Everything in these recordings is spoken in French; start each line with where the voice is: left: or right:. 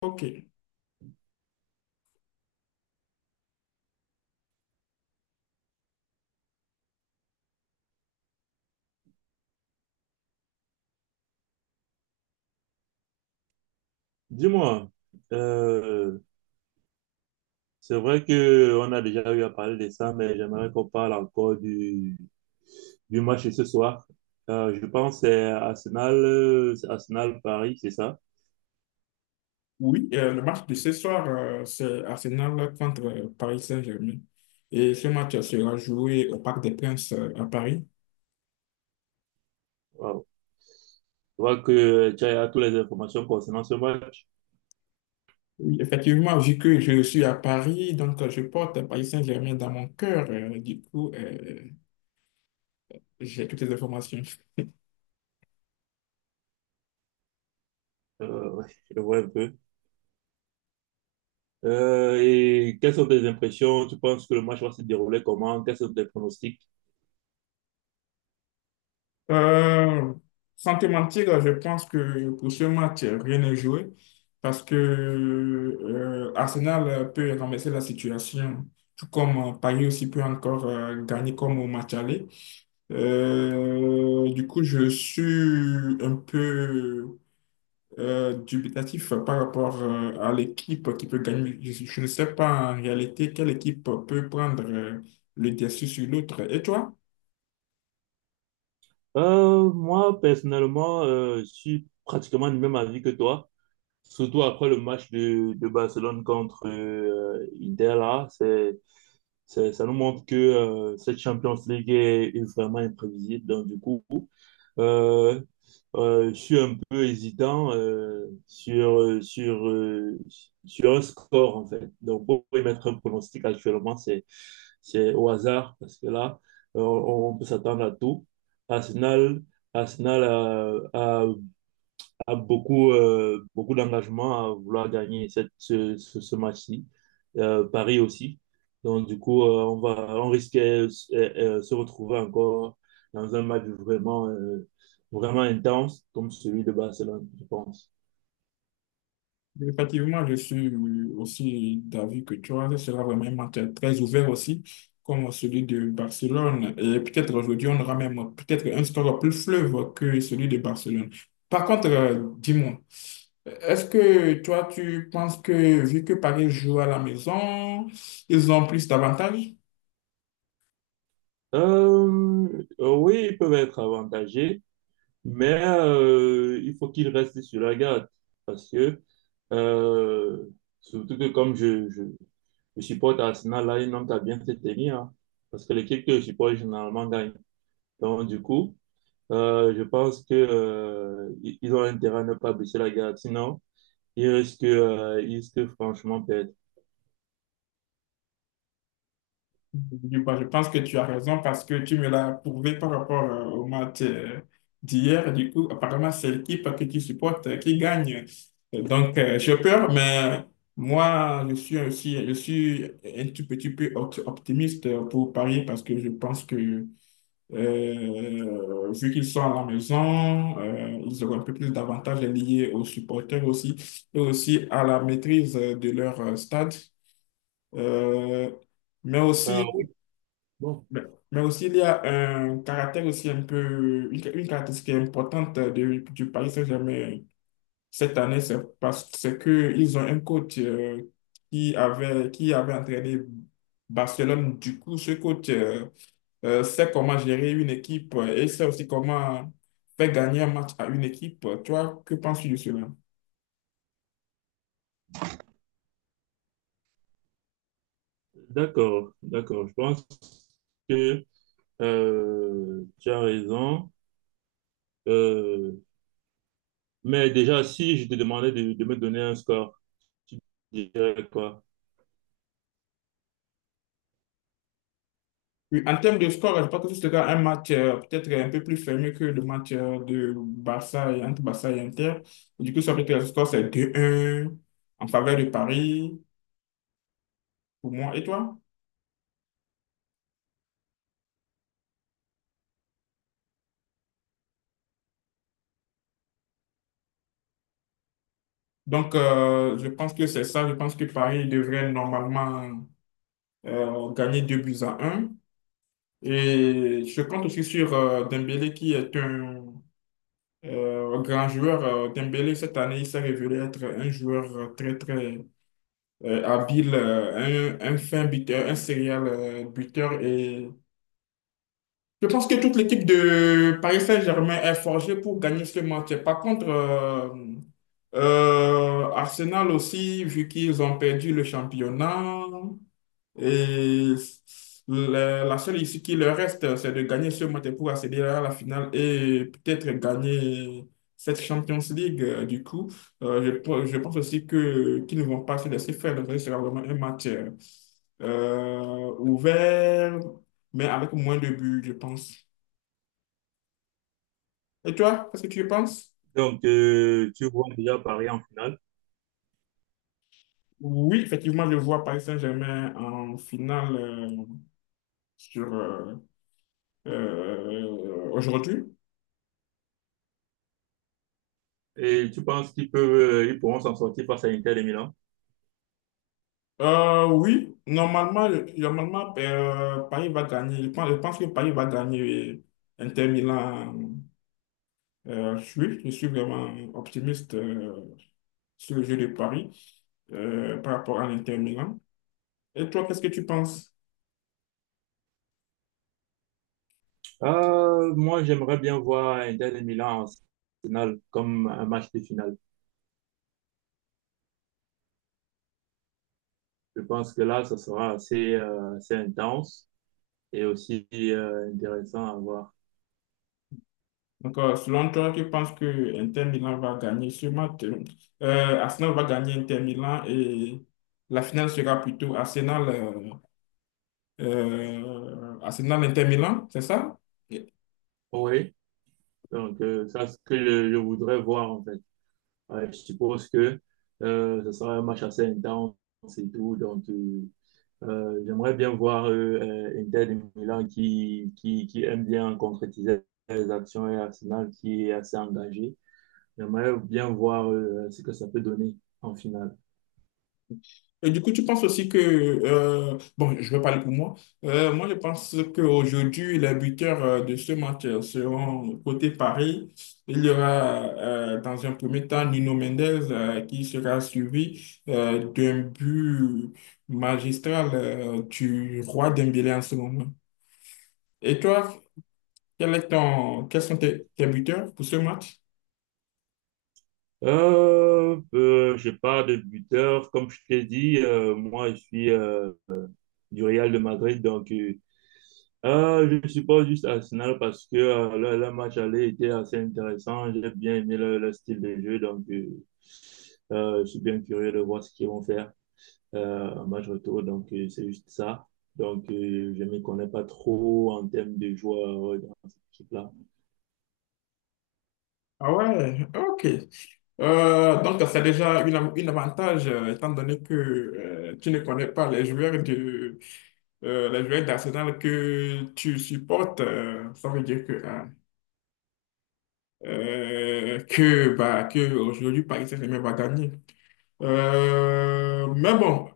left: Ok.
right: Dis-moi, euh, c'est vrai que on a déjà eu à parler de ça, mais j'aimerais qu'on parle encore du match de ce soir. Je pense que c'est Arsenal Paris, c'est ça?
left: Oui, le match de ce soir, c'est Arsenal contre Paris Saint-Germain. Et ce match sera joué au Parc des Princes à Paris.
right: Wow. Je vois que tu as toutes les informations concernant ce match.
left: Oui, effectivement, vu que je suis à Paris, donc je porte Paris Saint-Germain dans mon cœur. Du coup, j'ai toutes les informations.
right: Ouais, je vois un peu. Et quelles sont tes impressions? Tu penses que le match va se dérouler comment? Quels sont tes pronostics?
left: Euh, Sans te mentir, je pense que pour ce match, rien n'est joué parce que Arsenal peut renverser la situation, tout comme Paris aussi peut encore gagner comme au match aller. Du coup, je suis un peu dubitatif par rapport à l'équipe qui peut gagner. Je ne sais pas en réalité quelle équipe peut prendre le dessus sur l'autre. Et toi?
right: Moi, personnellement, je suis pratiquement du même avis que toi, surtout après le match de Barcelone contre Inter, là. Ça nous montre que cette Champions League est vraiment imprévisible. Donc, du coup, euh, je suis un peu hésitant sur un score, en fait. Donc, pour émettre un pronostic actuellement, c'est au hasard, parce que là, on peut s'attendre à tout. Arsenal, Arsenal a a beaucoup, beaucoup d'engagement à vouloir gagner ce match-ci. Paris aussi. Donc, du coup, on risque de se retrouver encore dans un match vraiment intense, comme celui de Barcelone, je pense.
left: Effectivement, je suis aussi d'avis que toi, ce sera vraiment un match très ouvert aussi, comme celui de Barcelone. Et peut-être aujourd'hui, on aura même peut-être un score plus fleuve que celui de Barcelone. Par contre, dis-moi, est-ce que toi, tu penses que vu que Paris joue à la maison, ils ont plus d'avantages?
right: Euh, oui, ils peuvent être avantagés. Mais il faut qu'il reste sur la garde parce que, euh, surtout que comme je supporte Arsenal, là, un homme qui a bien se tenir, hein, parce que l'équipe que je supporte généralement gagne. Donc, du coup, je pense que ils ont intérêt à ne pas baisser la garde, sinon, ils risquent franchement perdre.
left: Du coup, je pense que tu as raison parce que tu me l'as prouvé par rapport au match d'hier. Du coup, apparemment, c'est l'équipe que tu supportes qui gagne. Donc, j'ai peur, mais moi, je suis aussi, je suis un tout petit peu optimiste pour Paris parce que je pense que, vu qu'ils sont à la maison, ils auront un peu plus d'avantages liés aux supporters aussi et aussi à la maîtrise de leur stade. Euh, mais
right: Ah
left: aussi,
right: oui, bon,
left: mais, mais aussi, il y a un caractère aussi un peu, une caractéristique importante du Paris Saint-Germain cette année, c'est que ils ont un coach qui avait entraîné Barcelone. Du coup, ce coach sait comment gérer une équipe et sait aussi comment faire gagner un match à une équipe. Toi, que penses-tu de cela?
right: d'accord, d'accord. Je pense que tu as raison. Euh, Mais déjà, si je te demandais de me donner un score, tu dirais quoi?
left: Oui, en termes de score, je pense que ce sera un match peut-être un peu plus fermé que le match de Barça et entre Barça et Inter. Du coup, ça peut être le score, c'est 2-1 en faveur de Paris, pour moi et toi. Donc, je pense que c'est ça. Je pense que Paris devrait normalement gagner 2 buts à 1. Et je compte aussi sur Dembélé qui est un grand joueur. Dembélé, cette année, il s'est révélé être un joueur très, très, un fin buteur, un serial buteur. Et je pense que toute l'équipe de Paris Saint-Germain est forgée pour gagner ce match. Par contre, Arsenal aussi, vu qu'ils ont perdu le championnat. Et la seule issue qui leur reste, c'est de gagner ce match pour accéder à la finale et peut-être gagner cette Champions League. Euh, je, je pense aussi que qu'ils ne vont pas se laisser faire. Donc, ce sera vraiment un match ouvert, mais avec moins de buts, je pense. Et toi, qu'est-ce que tu penses?
right: Donc, tu vois déjà Paris en finale
left: Oui, effectivement, je vois Paris Saint-Germain en finale sur aujourd'hui.
right: et tu penses qu'ils peuvent, ils pourront s'en sortir face à Inter de Milan?
left: Oui, normalement, normalement Paris va gagner. Je pense que Paris va gagner, oui. Inter Milan. Je suis vraiment optimiste sur le jeu de Paris par rapport à l'Inter Milan. Et toi, qu'est-ce que tu penses?
right: Moi, j'aimerais bien voir Inter de Milan en finale comme un match de finale. Je pense que là, ça sera assez intense et aussi intéressant à voir.
left: Donc, selon toi, tu penses que Inter Milan va gagner sûrement Arsenal va gagner Inter Milan et la finale sera plutôt Arsenal, Arsenal Inter Milan, c'est ça? Et-
right: Oui, donc ça, c'est ce que je voudrais voir en fait. Ouais, je suppose que ce sera un match assez intense et tout, donc j'aimerais bien voir Inter de Milan qui aime bien concrétiser les actions et Arsenal qui est assez engagé. J'aimerais bien voir ce que ça peut donner en finale.
left: Et du coup, tu penses aussi que, bon, je vais parler pour moi. Moi, je pense qu'aujourd'hui, les buteurs de ce match seront côté Paris. Il y aura dans un premier temps Nuno Mendes qui sera suivi d'un but magistral du roi Dembélé en ce moment. Et toi? Quel est quels sont tes, tes buteurs pour ce match?
right: Je parle de buteur. Comme je t'ai dit, moi, je suis du Real de Madrid. Donc, je supporte juste Arsenal parce que le match aller était assez intéressant. J'ai bien aimé le style de jeu. Donc, je suis bien curieux de voir ce qu'ils vont faire. En match retour, donc c'est juste ça. Donc, je ne me connais pas trop en termes de joueurs dans cette équipe-là.
left: Ah ouais, ok. Donc, c'est déjà une avantage, étant donné que tu ne connais pas les joueurs de, les joueurs d'Arsenal que tu supportes. Ça veut dire que ah, bah, que aujourd'hui Paris Saint-Germain va gagner. Mais bon,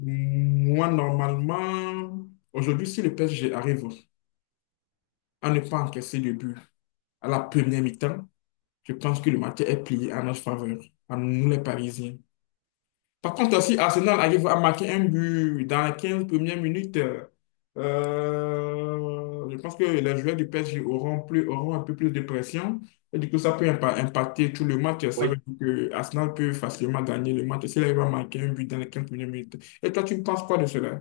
left: moi, normalement, aujourd'hui, si le PSG arrive à ne pas encaisser de but à la première mi-temps, je pense que le match est plié en notre faveur, à nous les Parisiens. Par contre, si Arsenal arrive à marquer un but dans les 15 premières minutes, je pense que les joueurs du PSG auront un peu plus de pression. Et du coup, ça peut impacter tout le match. Ça veut
right: Oui.
left: dire que Arsenal peut facilement gagner le match s'il arrive à marquer un but dans les 15 premières minutes. Et toi, tu penses quoi de cela?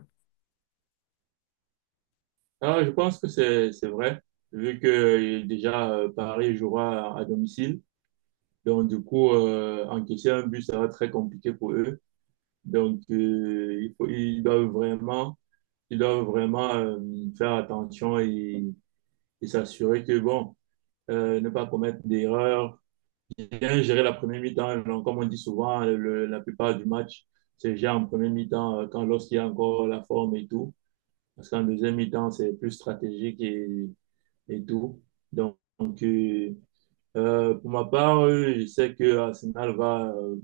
right: Ah, je pense que c'est vrai, vu que déjà Paris jouera à domicile. Donc, du coup, encaisser un but, ça va être très compliqué pour eux. Donc, ils doivent ils doivent vraiment faire attention et s'assurer que, bon, ne pas commettre d'erreurs, bien géré la première mi-temps. Comme on dit souvent, la plupart du match c'est gère en première mi-temps quand lorsqu'il y a encore la forme et tout. Parce qu'en deuxième mi-temps, c'est plus stratégique et tout. Donc, euh, pour ma part, je sais que Arsenal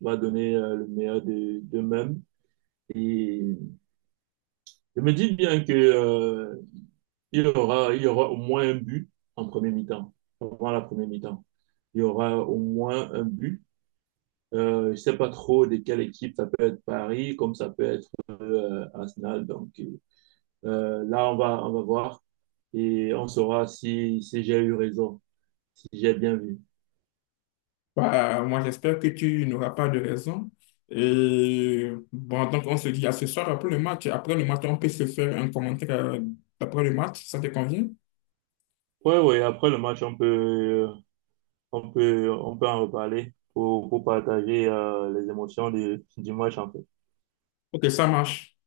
right: va donner le meilleur d'eux-mêmes. Et je me dis bien que il y aura au moins un but en première mi-temps, avant la première mi-temps. Il y aura au moins un but. Je ne sais pas trop de quelle équipe, ça peut être Paris comme ça peut être Arsenal. Donc là, on va voir et on saura si, si j'ai eu raison, si j'ai bien vu.
left: Bah, moi, j'espère que tu n'auras pas de raison. Et bon, donc, on se dit à ce soir après le match. Après le match, on peut se faire un commentaire après le match. Ça te convient?
right: Ouais, ouais, après le match, on peut, on peut en reparler pour partager les émotions du match en fait.
left: Ok, ça marche.